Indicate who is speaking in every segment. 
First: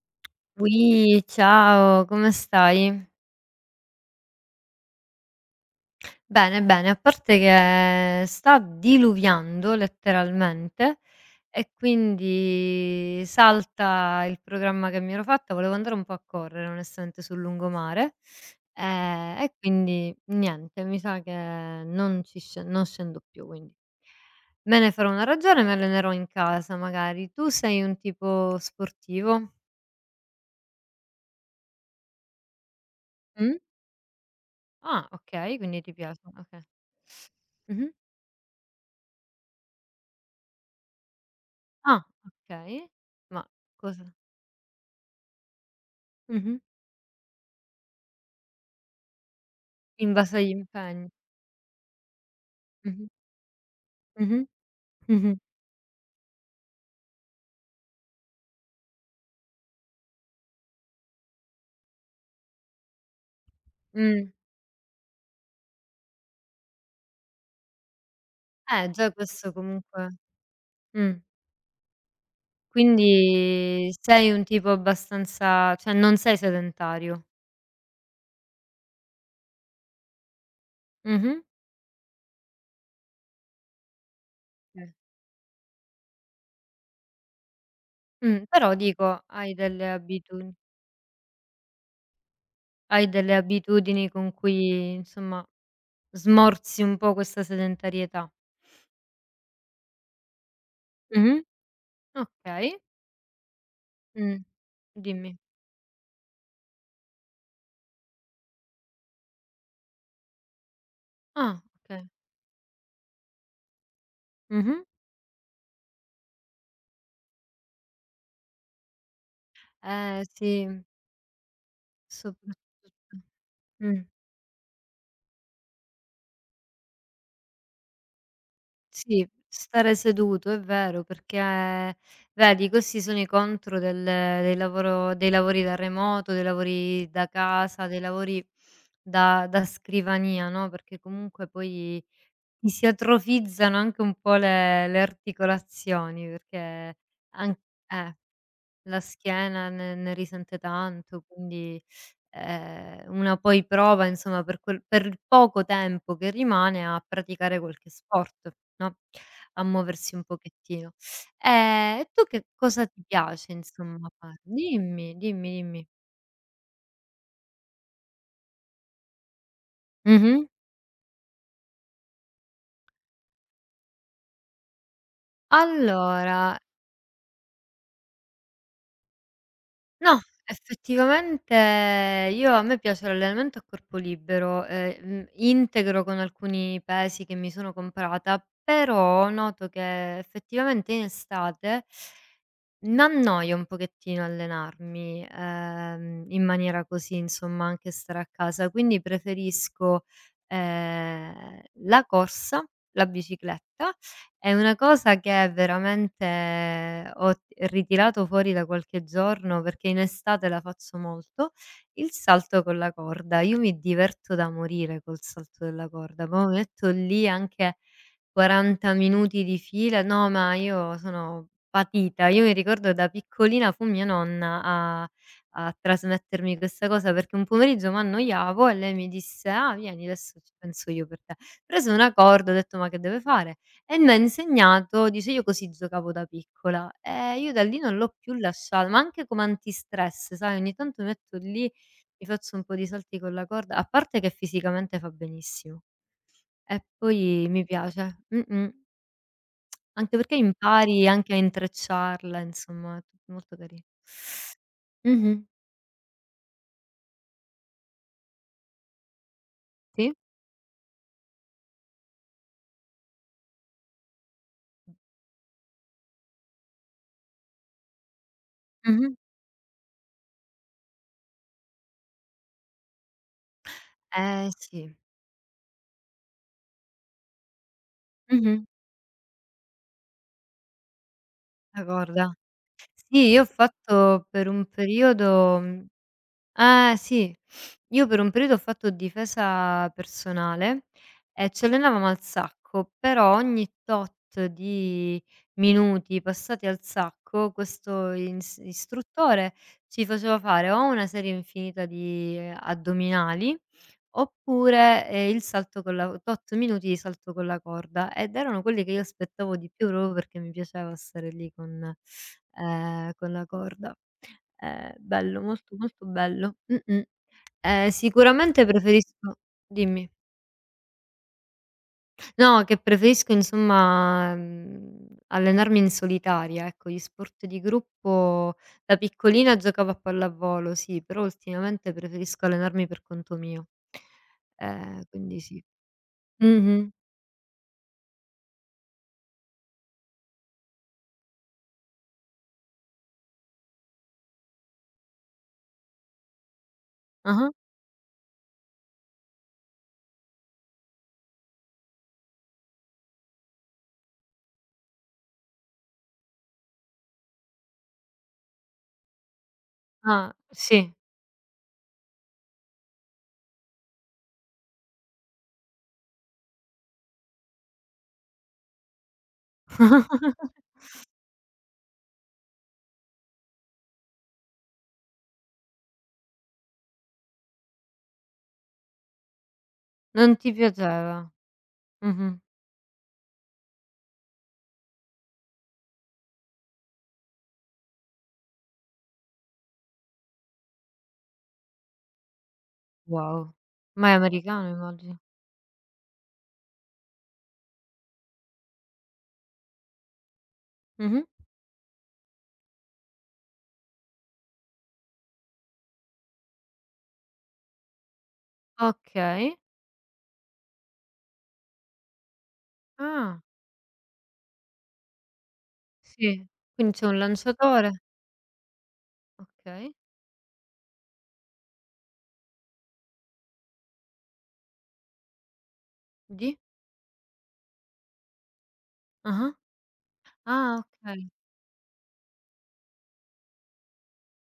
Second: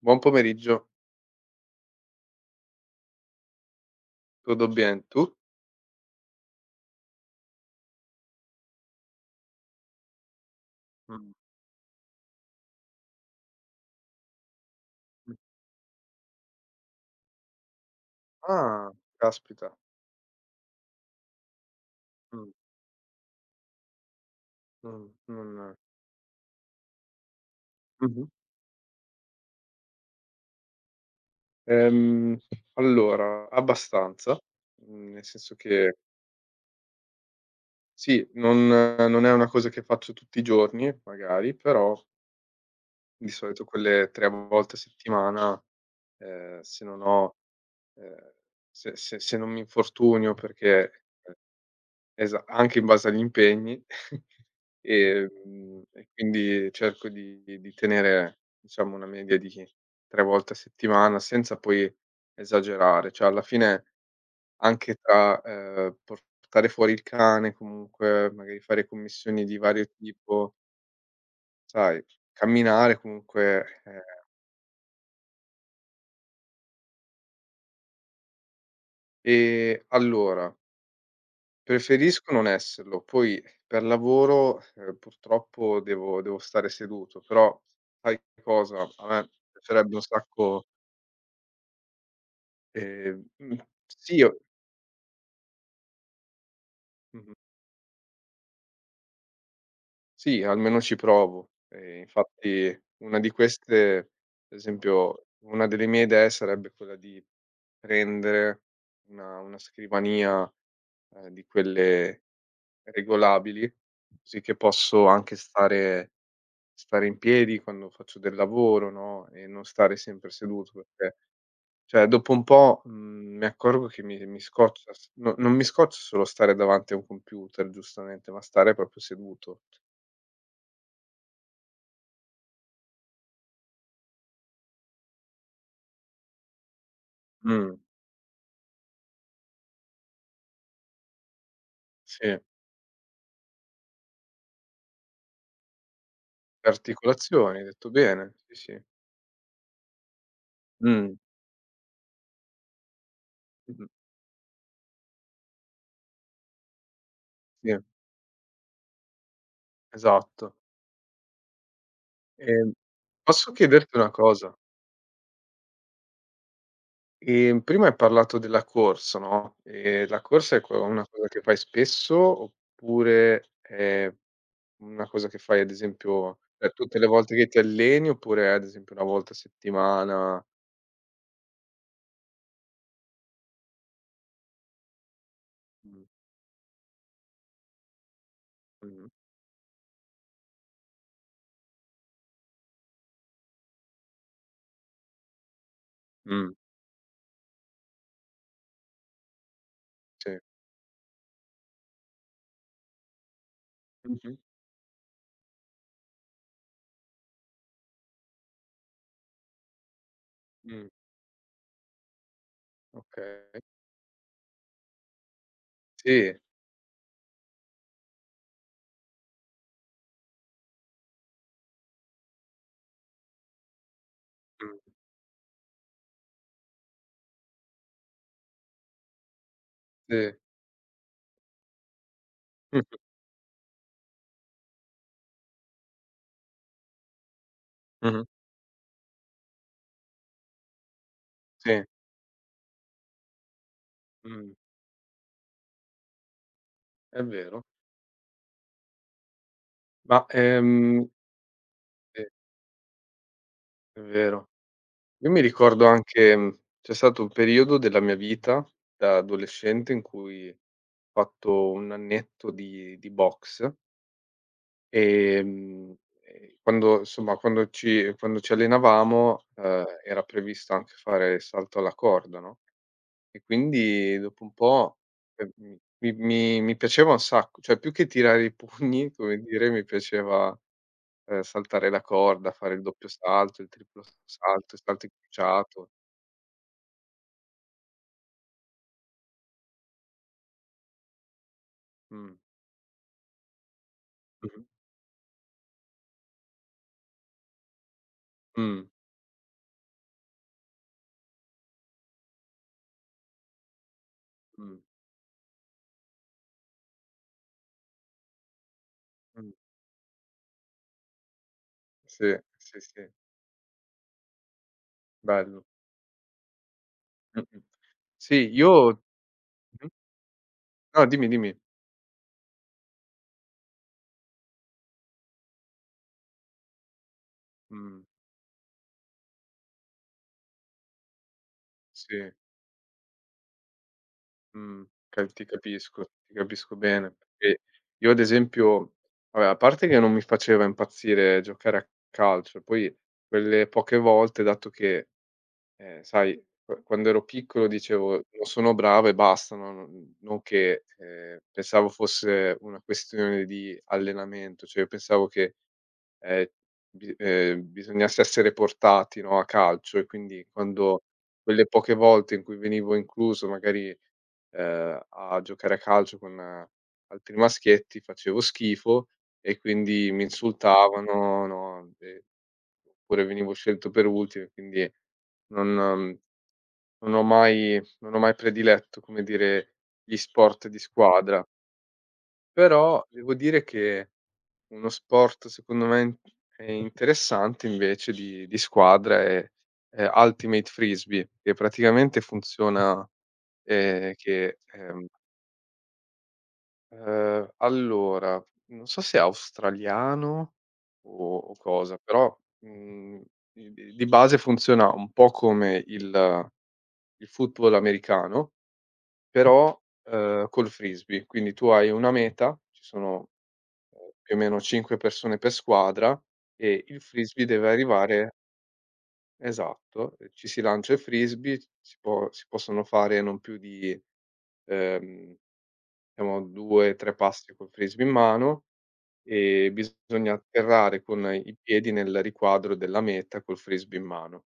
Speaker 1: Buon pomeriggio,
Speaker 2: Ui, ciao, come stai?
Speaker 1: tutto bien, tu?
Speaker 2: Bene, bene, a parte che sta diluviando letteralmente
Speaker 1: Mh.
Speaker 2: e quindi salta il programma che mi ero
Speaker 1: Mh.
Speaker 2: fatta, volevo andare un po' a correre onestamente sul lungomare,
Speaker 1: Ah,
Speaker 2: e
Speaker 1: caspita.
Speaker 2: quindi niente, mi sa che
Speaker 1: Mh,
Speaker 2: non scendo più, quindi me ne farò una ragione, mi
Speaker 1: non.
Speaker 2: allenerò in casa magari. Tu sei un
Speaker 1: Mh-mh.
Speaker 2: tipo sportivo?
Speaker 1: Ehm, allora,
Speaker 2: Mh?
Speaker 1: abbastanza,
Speaker 2: Ah,
Speaker 1: nel senso
Speaker 2: okay, quindi ti
Speaker 1: che
Speaker 2: piace, okay. Mh-mh.
Speaker 1: sì, non è una cosa che faccio tutti i giorni magari, però
Speaker 2: Ah, okay.
Speaker 1: di
Speaker 2: Ma
Speaker 1: solito
Speaker 2: cosa,
Speaker 1: quelle 3 volte a settimana,
Speaker 2: mh-mh.
Speaker 1: se non ho, ehm, se non mi
Speaker 2: In
Speaker 1: infortunio,
Speaker 2: base agli
Speaker 1: perché
Speaker 2: impegni.
Speaker 1: Esa anche in base
Speaker 2: Mh-mh.
Speaker 1: agli impegni.
Speaker 2: Mh-mh. Mh-mh.
Speaker 1: E quindi cerco di tenere, diciamo, una media di 3 volte a settimana, senza poi esagerare. Cioè, alla fine
Speaker 2: Mh.
Speaker 1: anche tra, portare fuori il cane, comunque magari fare
Speaker 2: Già
Speaker 1: commissioni
Speaker 2: questo
Speaker 1: di vario
Speaker 2: comunque,
Speaker 1: tipo,
Speaker 2: mh.
Speaker 1: sai, camminare comunque,
Speaker 2: Quindi sei un tipo abbastanza, cioè non sei sedentario.
Speaker 1: e allora.
Speaker 2: Mh-mh.
Speaker 1: Preferisco non esserlo, poi per lavoro,
Speaker 2: Mh.
Speaker 1: ehm, purtroppo devo stare seduto, però sai
Speaker 2: Però
Speaker 1: cosa, a
Speaker 2: dico,
Speaker 1: me
Speaker 2: hai delle
Speaker 1: piacerebbe un
Speaker 2: abitudini,
Speaker 1: sacco,
Speaker 2: hai
Speaker 1: ehm,
Speaker 2: delle
Speaker 1: mhmm,
Speaker 2: abitudini
Speaker 1: sì o
Speaker 2: con cui insomma smorzi un po'
Speaker 1: mh-mh,
Speaker 2: questa sedentarietà.
Speaker 1: sì, almeno ci
Speaker 2: Mh-mh.
Speaker 1: provo. Infatti
Speaker 2: Okay.
Speaker 1: una di queste,
Speaker 2: Mh.
Speaker 1: per esempio,
Speaker 2: Dimmi.
Speaker 1: una delle mie idee sarebbe quella di prendere una scrivania, di
Speaker 2: Ah, okay.
Speaker 1: quelle regolabili, così che
Speaker 2: Mh-mh.
Speaker 1: posso anche stare in piedi quando faccio del lavoro, no, e non stare
Speaker 2: Eh
Speaker 1: sempre
Speaker 2: sì,
Speaker 1: seduto perché cioè dopo un po',
Speaker 2: soprattutto.
Speaker 1: mi accorgo
Speaker 2: Mh.
Speaker 1: che mi scoccia, s no, non mi scoccia solo stare davanti a un computer giustamente, ma stare proprio
Speaker 2: Sì,
Speaker 1: seduto.
Speaker 2: stare seduto è vero, perché vedi, questi sono i contro del lavoro, dei lavori da remoto, dei lavori da
Speaker 1: Mh,
Speaker 2: casa, dei lavori da scrivania, no, perché comunque poi
Speaker 1: sì,
Speaker 2: ti si atrofizzano anche un po' le articolazioni,
Speaker 1: le
Speaker 2: perché an
Speaker 1: articolazioni, hai detto
Speaker 2: eh.
Speaker 1: bene, sì, sì.
Speaker 2: La schiena ne risente
Speaker 1: Mh,
Speaker 2: tanto, quindi, una poi
Speaker 1: mh-mh,
Speaker 2: prova insomma, per quel per il poco tempo che rimane, a praticare
Speaker 1: sì,
Speaker 2: qualche sport, no, a muoversi un
Speaker 1: esatto.
Speaker 2: pochettino. E tu che
Speaker 1: Ehm,
Speaker 2: cosa ti
Speaker 1: posso
Speaker 2: piace
Speaker 1: chiederti una
Speaker 2: insomma fa,
Speaker 1: cosa?
Speaker 2: dimmi, dimmi, dimmi.
Speaker 1: Prima hai parlato della corsa, no, la
Speaker 2: Mh-mh.
Speaker 1: corsa è co una cosa che fai spesso oppure, una cosa che fai ad esempio,
Speaker 2: Allora,
Speaker 1: tutte le volte che ti alleni oppure ad esempio 1 volta a
Speaker 2: no,
Speaker 1: settimana?
Speaker 2: effettivamente io a me piace l'allenamento a corpo libero,
Speaker 1: Mh,
Speaker 2: integro con alcuni pesi che mi sono comprata,
Speaker 1: mh,
Speaker 2: però noto che effettivamente in estate m'annoia un pochettino allenarmi, in
Speaker 1: mh,
Speaker 2: maniera così, insomma, anche stare a casa, quindi preferisco,
Speaker 1: sì.
Speaker 2: la corsa, la bicicletta.
Speaker 1: Mh-mh,
Speaker 2: È una cosa che veramente ho ritirato fuori da qualche giorno, perché in estate la
Speaker 1: mh,
Speaker 2: faccio molto. Il salto con la corda, io
Speaker 1: okay.
Speaker 2: mi diverto da morire col salto della corda,
Speaker 1: Sì,
Speaker 2: ma mi metto lì anche 40 minuti di fila no, ma io sono patita. Io mi ricordo da piccolina fu mia nonna
Speaker 1: mh,
Speaker 2: a a trasmettermi questa cosa, perché un pomeriggio m'annoiavo e lei mi disse: "Ah, vieni,
Speaker 1: sì.
Speaker 2: adesso ci penso io per te." Prese una corda, ho detto: "Ma che deve fare?" E m'ha insegnato, dice: "Io così giocavo da piccola." E io da lì non l'ho
Speaker 1: Mh-mh,
Speaker 2: più lasciata, ma anche come antistress, sai, ogni tanto mi metto lì,
Speaker 1: sì,
Speaker 2: mi faccio un po' di salti con la corda, a parte che
Speaker 1: mh,
Speaker 2: fisicamente fa benissimo e
Speaker 1: è
Speaker 2: poi
Speaker 1: vero.
Speaker 2: mi piace. Mh-mh. Anche
Speaker 1: Ma,
Speaker 2: perché impari anche a
Speaker 1: sì,
Speaker 2: intrecciarla, insomma, è tutto molto cari.
Speaker 1: è vero. Io
Speaker 2: Mh-mh.
Speaker 1: mi ricordo anche, c'è stato un periodo della mia vita da adolescente in
Speaker 2: Sì.
Speaker 1: cui ho fatto 1 annetto di boxe. Ehm, quando insomma, quando ci
Speaker 2: Mh-mh.
Speaker 1: allenavamo, era previsto anche fare il salto alla corda, no, e quindi dopo un
Speaker 2: Sì.
Speaker 1: po', ehm, mi piaceva un sacco, cioè più che tirare i
Speaker 2: Mh-mh.
Speaker 1: pugni, come dire, mi piaceva,
Speaker 2: La
Speaker 1: saltare la
Speaker 2: corda.
Speaker 1: corda, fare il doppio
Speaker 2: Sì, io ho
Speaker 1: salto, il triplo
Speaker 2: fatto per un
Speaker 1: salto, il salto
Speaker 2: periodo, mhmm
Speaker 1: incrociato.
Speaker 2: eh, sì. Io per un periodo ho fatto difesa personale e ci allenavamo al
Speaker 1: Mh.
Speaker 2: sacco, però ogni tot
Speaker 1: Mh-mh.
Speaker 2: di minuti passati al sacco, questo ins
Speaker 1: Mh,
Speaker 2: istruttore ci faceva fare o una serie infinita di addominali,
Speaker 1: mh,
Speaker 2: oppure, il salto con la tot minuti di salto con la corda, ed erano quelli che io
Speaker 1: mh.
Speaker 2: aspettavo di più proprio perché mi piaceva stare lì con,
Speaker 1: Sì, sì, sì,
Speaker 2: con la corda. Bello,
Speaker 1: bello.
Speaker 2: molto, molto bello. Mh-mh.
Speaker 1: Mh-mh. Sì,
Speaker 2: Sicuramente
Speaker 1: io.
Speaker 2: preferisco,
Speaker 1: Mh-mh.
Speaker 2: dimmi.
Speaker 1: No, dimmi, dimmi.
Speaker 2: No, che preferisco insomma, allenarmi in solitaria, ecco. Gli sport di
Speaker 1: Mh,
Speaker 2: gruppo, da piccolina giocavo a pallavolo, sì, però ultimamente
Speaker 1: sì.
Speaker 2: preferisco allenarmi per conto mio.
Speaker 1: Mh, ca
Speaker 2: Quindi sì.
Speaker 1: ti capisco
Speaker 2: Mh-mh.
Speaker 1: bene, perché io ad esempio vabbè, a parte che non mi faceva impazzire giocare a calcio, poi quelle poche volte, dato che, sai, qu quando ero
Speaker 2: Ah-ah.
Speaker 1: piccolo dicevo: "Non sono bravo e basta", no, non che, pensavo fosse una questione di allenamento, cioè io pensavo che, ehm, bi bisognasse essere portati, no, a calcio, e
Speaker 2: Ah,
Speaker 1: quindi
Speaker 2: sì.
Speaker 1: quando quelle poche volte in cui venivo incluso, magari, a giocare a calcio con, altri maschietti, facevo schifo e quindi mi insultavano, no, e oppure venivo scelto per ultimo e quindi non ehm, non ho mai prediletto, come dire, gli
Speaker 2: Non ti
Speaker 1: sport di
Speaker 2: piaceva.
Speaker 1: squadra.
Speaker 2: Mh-mh.
Speaker 1: Però devo dire che uno sport secondo me in è interessante invece di squadra è, Ultimate Frisbee, che praticamente funziona,
Speaker 2: Wow. Ma
Speaker 1: ehm,
Speaker 2: è
Speaker 1: che,
Speaker 2: americano,
Speaker 1: ehm
Speaker 2: immagino.
Speaker 1: Allora, non so se è australiano
Speaker 2: Mh-mh.
Speaker 1: o cosa, però, i di base funziona un po' come il football americano,
Speaker 2: Okay.
Speaker 1: però, col frisbee. Quindi tu hai una meta, ci sono,
Speaker 2: Ah.
Speaker 1: più o meno 5 persone per squadra
Speaker 2: Sì,
Speaker 1: e
Speaker 2: quindi
Speaker 1: il
Speaker 2: c'è un
Speaker 1: frisbee deve
Speaker 2: lanciatore,
Speaker 1: arrivare,
Speaker 2: okay,
Speaker 1: esatto, ci si lancia il frisbee, si possono fare non più di, ehm, diciamo
Speaker 2: di?
Speaker 1: 2, 3 passi col frisbee in mano
Speaker 2: Ah-ah.
Speaker 1: e bisogna
Speaker 2: Ah,
Speaker 1: atterrare
Speaker 2: okay.
Speaker 1: con i piedi nel riquadro della meta col frisbee in mano.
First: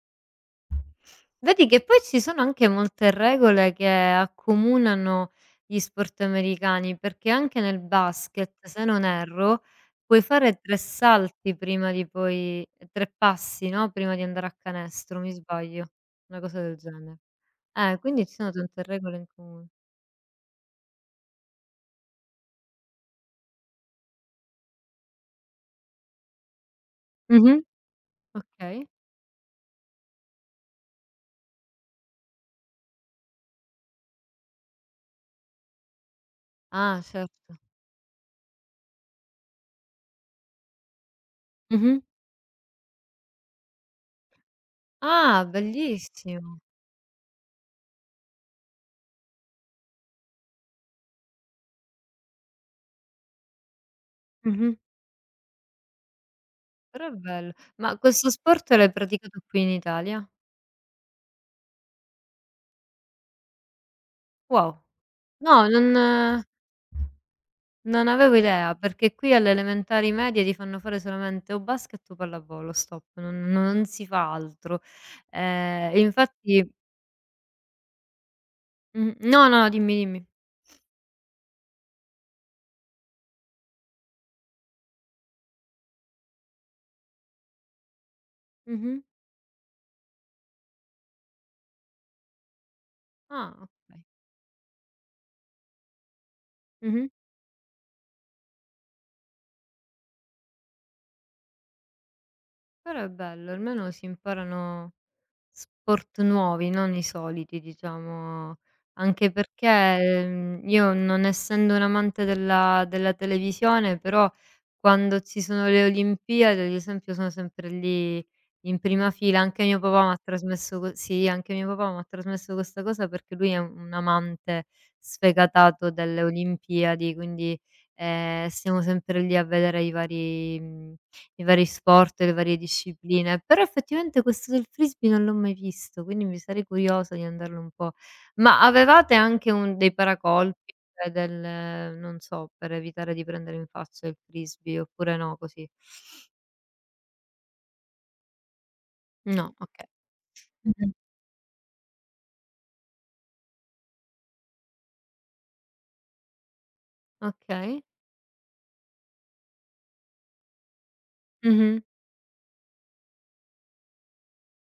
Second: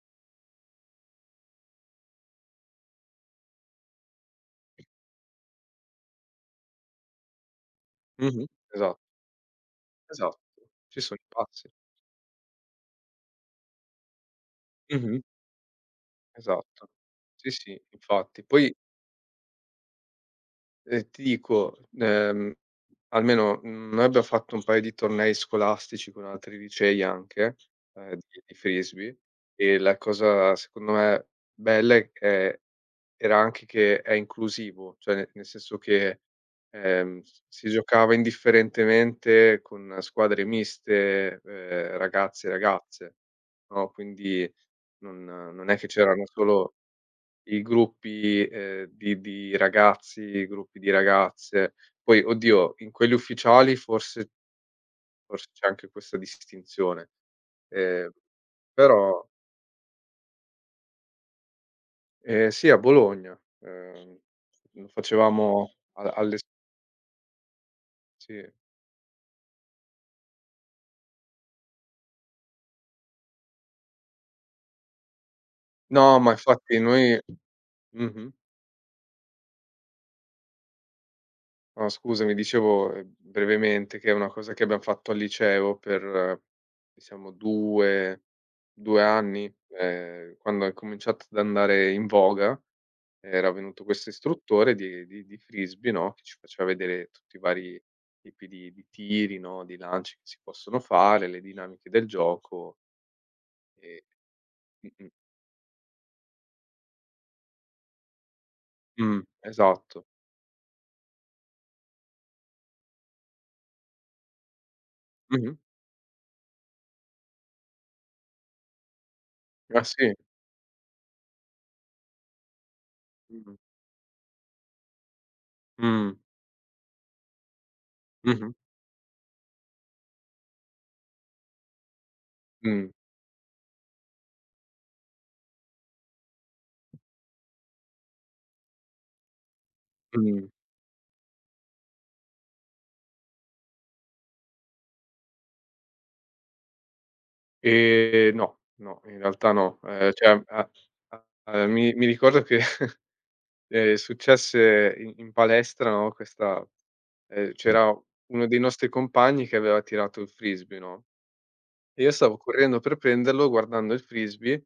Speaker 2: Vedi che poi ci sono anche molte regole che accomunano gli sport americani, perché anche nel
Speaker 1: Mh-mh,
Speaker 2: basket, se
Speaker 1: esatto,
Speaker 2: non erro, puoi fare
Speaker 1: esatto.
Speaker 2: 3
Speaker 1: Ci sono i
Speaker 2: salti
Speaker 1: passi.
Speaker 2: prima di poi 3 passi, no, prima di andare a canestro,
Speaker 1: Mh-mh,
Speaker 2: mi sbaglio? Una cosa del
Speaker 1: esatto.
Speaker 2: genere.
Speaker 1: Sì, sì,
Speaker 2: Quindi ci
Speaker 1: infatti.
Speaker 2: sono
Speaker 1: Poi,
Speaker 2: tante regole in comune.
Speaker 1: ti dico, almeno, noi abbiamo fatto un paio di tornei scolastici con altri licei anche,
Speaker 2: Mh-mh.
Speaker 1: di
Speaker 2: Okay.
Speaker 1: frisbee e la cosa secondo me bella è, era anche che è inclusivo, cioè ne nel senso che,
Speaker 2: Ah,
Speaker 1: s
Speaker 2: certo.
Speaker 1: si giocava indifferentemente con squadre miste,
Speaker 2: Mh-mh.
Speaker 1: ragazzi e ragazze, no, quindi non
Speaker 2: Ah,
Speaker 1: non è che c'erano
Speaker 2: bellissimo.
Speaker 1: solo i gruppi, di ragazzi, i gruppi di ragazze. Poi, oddio, in quelli ufficiali forse,
Speaker 2: Mh-mh.
Speaker 1: c'è anche questa
Speaker 2: Però
Speaker 1: distinzione,
Speaker 2: è bello. Ma
Speaker 1: ehm,
Speaker 2: questo sport l'hai
Speaker 1: però,
Speaker 2: praticato qui in Italia?
Speaker 1: sì, a Bologna,
Speaker 2: Wow.
Speaker 1: lo
Speaker 2: No,
Speaker 1: facevamo a alle s
Speaker 2: non avevo
Speaker 1: sì.
Speaker 2: idea, perché qui alle elementari medie ti fanno fare solamente o basket o pallavolo, stop, non si fa altro. E
Speaker 1: No, ma
Speaker 2: infatti
Speaker 1: infatti noi. Mh-mh.
Speaker 2: no, no, dimmi, dimmi.
Speaker 1: No, scusami, dicevo, brevemente, che è una cosa che abbiam fatto al liceo per, diciamo, 2,
Speaker 2: Mh-mh.
Speaker 1: 2 anni, quando è cominciato ad andare in voga, era
Speaker 2: Ah,
Speaker 1: venuto
Speaker 2: okay.
Speaker 1: questo istruttore di frisbee, no, che ci faceva
Speaker 2: Mh-mh.
Speaker 1: vedere tutti i vari tipi di tiri, no, di lanci che si possono fare, le dinamiche del gioco
Speaker 2: Però è bello,
Speaker 1: e
Speaker 2: almeno si imparano
Speaker 1: mh-mh.
Speaker 2: sport nuovi, non i soliti, diciamo, anche perché,
Speaker 1: Esatto.
Speaker 2: io non essendo un amante della televisione, però quando ci
Speaker 1: Mh-mh.
Speaker 2: sono le Olimpiadi, ad esempio, sono sempre lì in prima fila. Anche mio
Speaker 1: Ah
Speaker 2: papà
Speaker 1: sì.
Speaker 2: m'ha trasmesso co sì, anche mio papà m'ha trasmesso questa cosa perché lui
Speaker 1: Mh-mh.
Speaker 2: è un amante sfegatato
Speaker 1: Mh.
Speaker 2: delle Olimpiadi, quindi,
Speaker 1: Mh-mh.
Speaker 2: stiamo sempre lì a vedere i vari mhmm i vari sport, le varie
Speaker 1: Mh.
Speaker 2: discipline, però effettivamente questo del frisbee non l'ho mai visto, quindi mi sarei curiosa di andarlo un po'. Ma avevate anche un dei
Speaker 1: Mh.
Speaker 2: paracolpi, cioè del, non so, per evitare di prendere in faccia il frisbee oppure no, così?
Speaker 1: No, no, in realtà
Speaker 2: No,
Speaker 1: no.
Speaker 2: okay.
Speaker 1: Cioè a
Speaker 2: Mh-mh.
Speaker 1: a a mi ricordo che, successe in palestra, no, questa,
Speaker 2: Okay.
Speaker 1: c'era uno dei nostri compagni che aveva tirato il frisbee, no,
Speaker 2: Mh-mh.
Speaker 1: e io stavo correndo per prenderlo guardando il frisbee,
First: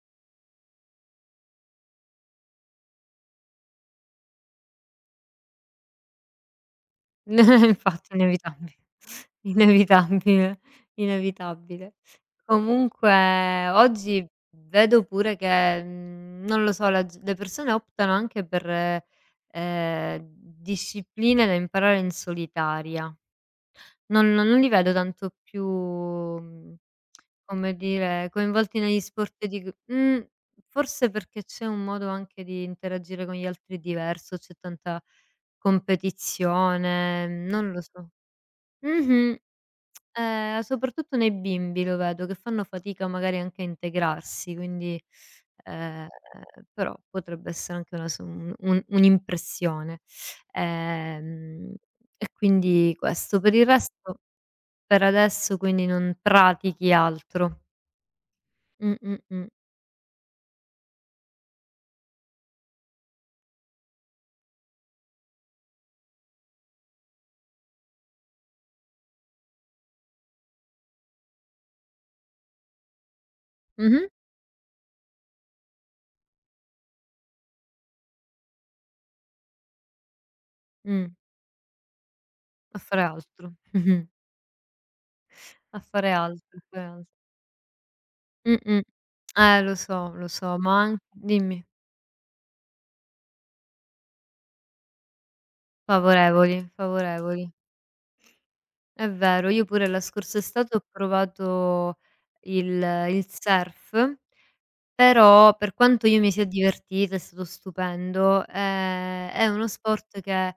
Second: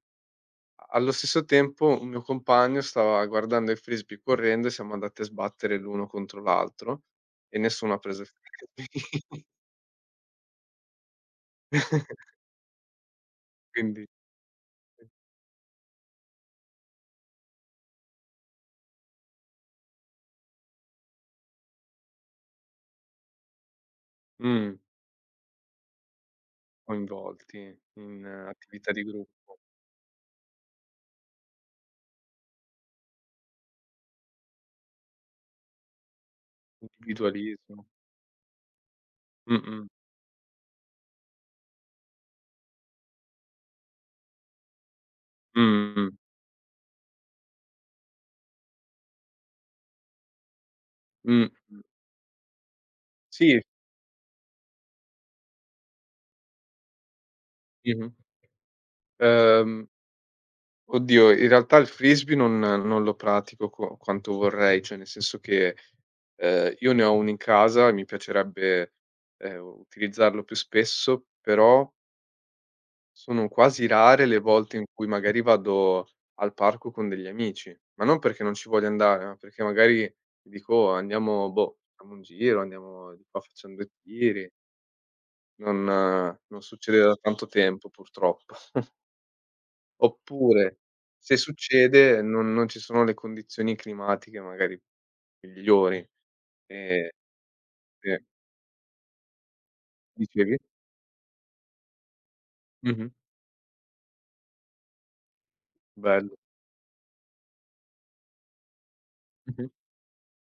Speaker 1: allo stesso tempo un mio compagno stava guardando il frisbee correndo e siamo andati a sbattere l'uno contro l'altro e nessuno ha
Speaker 2: Infatti
Speaker 1: preso il
Speaker 2: inevitabile,
Speaker 1: frisbee.
Speaker 2: inevitabile, inevitabile. Comunque
Speaker 1: Quindi,
Speaker 2: oggi vedo pure che, non lo so, la g le persone optano anche per, ehm, discipline da imparare in solitaria. Non li
Speaker 1: mh,
Speaker 2: vedo tanto più, come
Speaker 1: coinvolti in
Speaker 2: dire, coinvolti
Speaker 1: attività
Speaker 2: negli
Speaker 1: di
Speaker 2: sport
Speaker 1: gruppo.
Speaker 2: di forse perché c'è un modo anche di interagire con gli altri diverso, c'è tanta competizione, non lo
Speaker 1: Individualismo.
Speaker 2: so. Mh-mh.
Speaker 1: Mh-mh.
Speaker 2: Soprattutto nei bimbi lo vedo che fanno fatica magari anche a integrarsi, quindi, ehm,
Speaker 1: Mh,
Speaker 2: però potrebbe essere anche una so un un'impressione.
Speaker 1: mh, mh.
Speaker 2: Ehm, e quindi questo. Per
Speaker 1: Sì.
Speaker 2: il resto, per adesso quindi non pratichi altro.
Speaker 1: Mh-mh.
Speaker 2: Mh, mh, mh.
Speaker 1: Ehm, oddio, in realtà il frisbee non lo pratico qu quanto vorrei, cioè nel senso che, io ne ho 1 in casa e mi piacerebbe, utilizzarlo più spesso, però sono quasi
Speaker 2: Mh-mh.
Speaker 1: rare le volte in cui magari vado al parco con degli amici, ma non perché non ci voglio andare, ma perché magari dico: "Oh,
Speaker 2: Mh.
Speaker 1: andiamo boh, facciamo un giro,
Speaker 2: A fare
Speaker 1: andiamo di qua,
Speaker 2: altro.
Speaker 1: facciam 2
Speaker 2: Mh-mh.
Speaker 1: tiri." Non
Speaker 2: A fare altro, a
Speaker 1: non
Speaker 2: fare
Speaker 1: succede
Speaker 2: alt
Speaker 1: da tanto tempo purtroppo.
Speaker 2: mh-mh. Lo so, ma
Speaker 1: Oppure,
Speaker 2: an
Speaker 1: se
Speaker 2: dimmi.
Speaker 1: succede non ci sono le condizioni climatiche magari migliori,
Speaker 2: Favorevoli,
Speaker 1: ehm,
Speaker 2: favorevoli.
Speaker 1: sì.
Speaker 2: È vero, io pure la scorsa
Speaker 1: Dicevi?
Speaker 2: estate ho provato il
Speaker 1: Mh-mh.
Speaker 2: surf. Però, per quanto io mi
Speaker 1: Bello.
Speaker 2: sia divertita, è stato stupendo, è
Speaker 1: Mh-mh.
Speaker 2: uno sport che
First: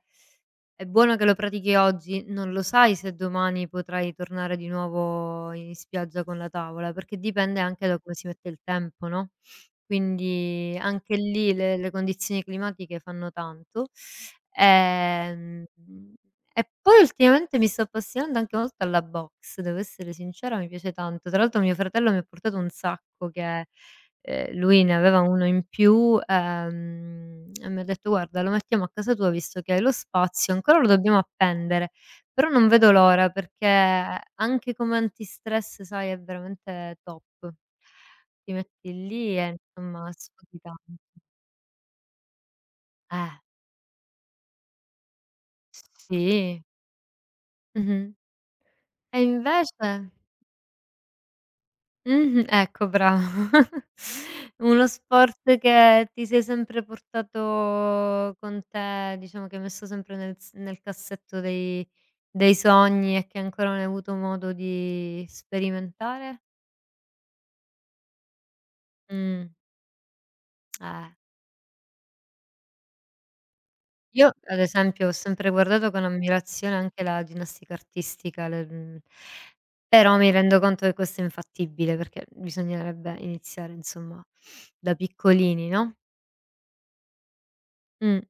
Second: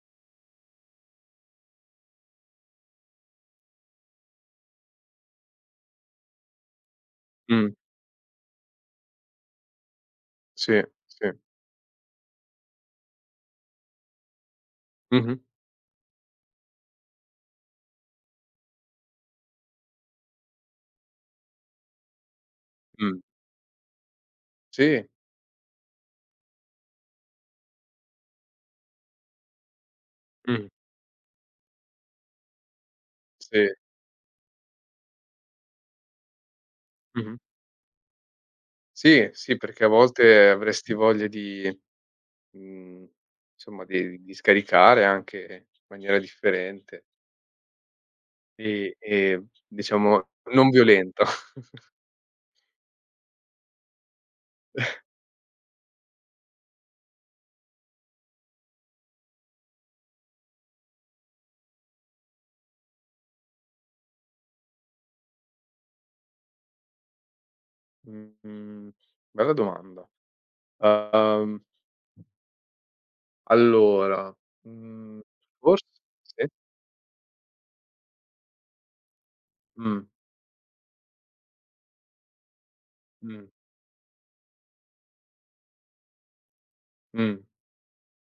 Speaker 2: è buono che lo pratichi oggi, non lo sai se domani potrai tornare di nuovo in spiaggia con la tavola, perché dipende
Speaker 1: Mh.
Speaker 2: anche da come si mette il tempo, no, quindi
Speaker 1: Sì,
Speaker 2: anche
Speaker 1: sì.
Speaker 2: lì le condizioni climatiche fanno tanto.
Speaker 1: Mh-mh.
Speaker 2: Ehm, e poi ultimamente mi sto appassionando anche molto alla boxe, devo essere sincera, mi piace tanto. Tra l'altro mio fratello mi ha portato un
Speaker 1: Mh.
Speaker 2: sacco che, lui ne
Speaker 1: Sì.
Speaker 2: aveva uno in più, e mi ha detto: "Guarda, lo mettiamo a casa tua visto che hai lo spazio,
Speaker 1: Mh.
Speaker 2: ancora lo dobbiamo appendere, però non vedo l'ora
Speaker 1: Sì.
Speaker 2: perché anche come antistress, sai, è veramente top.
Speaker 1: Mh-mh.
Speaker 2: Ti metti
Speaker 1: Sì,
Speaker 2: lì
Speaker 1: sì,
Speaker 2: e
Speaker 1: perché a
Speaker 2: insomma
Speaker 1: volte
Speaker 2: sfoghi
Speaker 1: avresti
Speaker 2: tanto".
Speaker 1: voglia di, mhmm,
Speaker 2: Eh,
Speaker 1: insomma di scaricare anche in maniera
Speaker 2: sì.
Speaker 1: differente
Speaker 2: Mh-mh.
Speaker 1: e
Speaker 2: E
Speaker 1: e
Speaker 2: invece
Speaker 1: diciamo non violenta.
Speaker 2: mh-mh, ecco bravo. Uno sport che ti sei sempre portato con te, diciamo che hai messo sempre nel s nel cassetto dei sogni e che ancora non hai avuto modo di sperimentare?
Speaker 1: Mhmm,
Speaker 2: Mh,
Speaker 1: bella domanda.
Speaker 2: eh.
Speaker 1: Uhm,
Speaker 2: Io
Speaker 1: allora,
Speaker 2: ad esempio ho
Speaker 1: mhmm,
Speaker 2: sempre
Speaker 1: forse
Speaker 2: guardato con
Speaker 1: sì.
Speaker 2: ammirazione anche la ginnastica artistica,
Speaker 1: Mh,
Speaker 2: però mi rendo conto che questo è infattibile perché bisognerebbe
Speaker 1: mh,
Speaker 2: iniziare insomma da piccolini, no?
Speaker 1: mh.
Speaker 2: Mh,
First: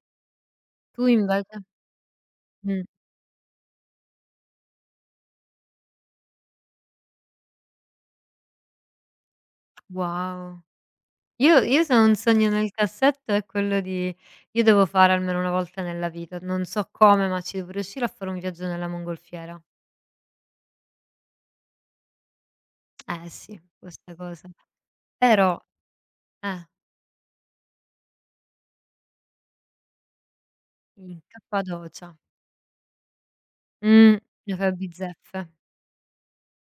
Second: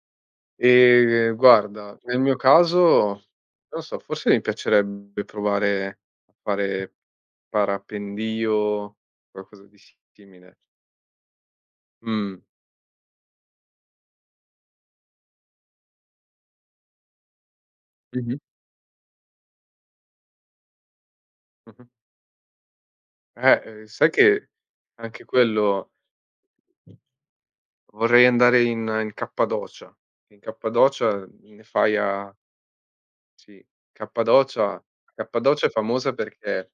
Speaker 2: tu invece?
Speaker 1: Guarda, nel mio
Speaker 2: Mh.
Speaker 1: caso, non so, forse mi piacerebbe provare a fare parapendio, qualcosa di simile.
Speaker 2: Wow. Io se ho un
Speaker 1: Mh.
Speaker 2: sogno nel cassetto è quello di, io devo fare almeno una volta nella vita, non so come, ma ci devo riuscire a fare
Speaker 1: Mh-mh.
Speaker 2: un viaggio nella mongolfiera.
Speaker 1: Mh-mh.
Speaker 2: Eh sì,
Speaker 1: Sai
Speaker 2: questa
Speaker 1: che
Speaker 2: cosa.
Speaker 1: anche
Speaker 2: Però
Speaker 1: quello
Speaker 2: eh,
Speaker 1: vorrei andare in Cappadocia. In
Speaker 2: in
Speaker 1: Cappadocia ne fai
Speaker 2: Cappadocia.
Speaker 1: a, sì,
Speaker 2: Mh, mi fai
Speaker 1: Cappadocia
Speaker 2: bizzeffe.
Speaker 1: Cappadocia è famosa perché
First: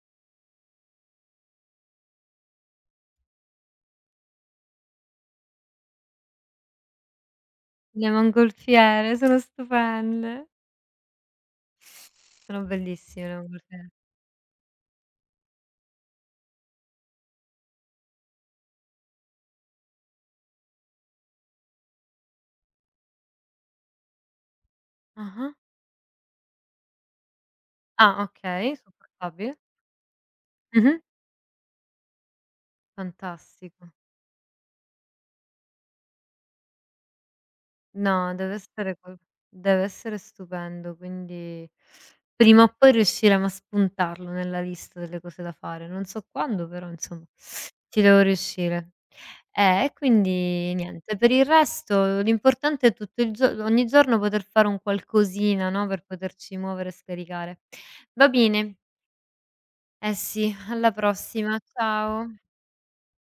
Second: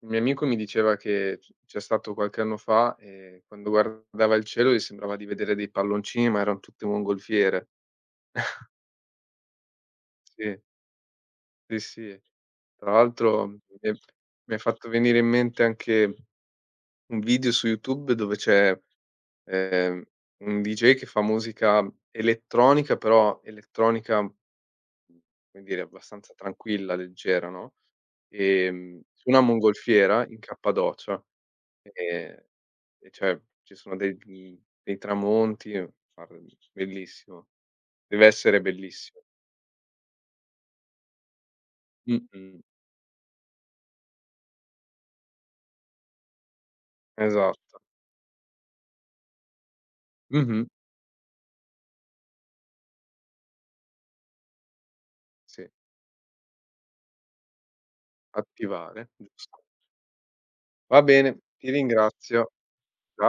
Speaker 1: un mio amico mi diceva che c'è stato qualche anno fa e quando guardava il cielo gli sembrava di vedere dei palloncini, ma eran tutte mongolfiere.
Speaker 2: Le mongolfiere sono stupende.
Speaker 1: Sì, sì, sì.
Speaker 2: Sono
Speaker 1: Tra
Speaker 2: bellissime le
Speaker 1: l'altro
Speaker 2: mongolfiere.
Speaker 1: mi hai fatto venire in mente anche un video su YouTube dove c'è, ehm, un DJ che fa musica elettronica, però elettronica.
Speaker 2: Ah-ah. Ah.
Speaker 1: Come dire, abbastanza tranquilla, leggera, no,
Speaker 2: Ah, okay,
Speaker 1: su una
Speaker 2: sopportabili.
Speaker 1: mongolfiera in
Speaker 2: Mh-mh.
Speaker 1: Cappadocia, ehm, e cioè ci
Speaker 2: Fantastico.
Speaker 1: sono degli dei tramonti, guarda, bellissimo. Deve
Speaker 2: No, deve
Speaker 1: essere
Speaker 2: essere qual,
Speaker 1: bellissimo.
Speaker 2: deve essere stupendo, quindi
Speaker 1: Mh-mh.
Speaker 2: prima o poi riusciremo a spuntarlo nella lista delle cose da fare. Non so quando, però insomma
Speaker 1: Esatto.
Speaker 2: ci devo riuscire. E
Speaker 1: Mh-mh.
Speaker 2: quindi niente, per il resto l'importante è tutto il gio, ogni giorno poter fare un
Speaker 1: Sì,
Speaker 2: qualcosina, no, per poterci muovere e scaricare. Va bene,
Speaker 1: attivare, giusto.
Speaker 2: eh sì, alla
Speaker 1: Va bene,
Speaker 2: prossima,
Speaker 1: ti
Speaker 2: ciao.
Speaker 1: ringrazio. Ciao.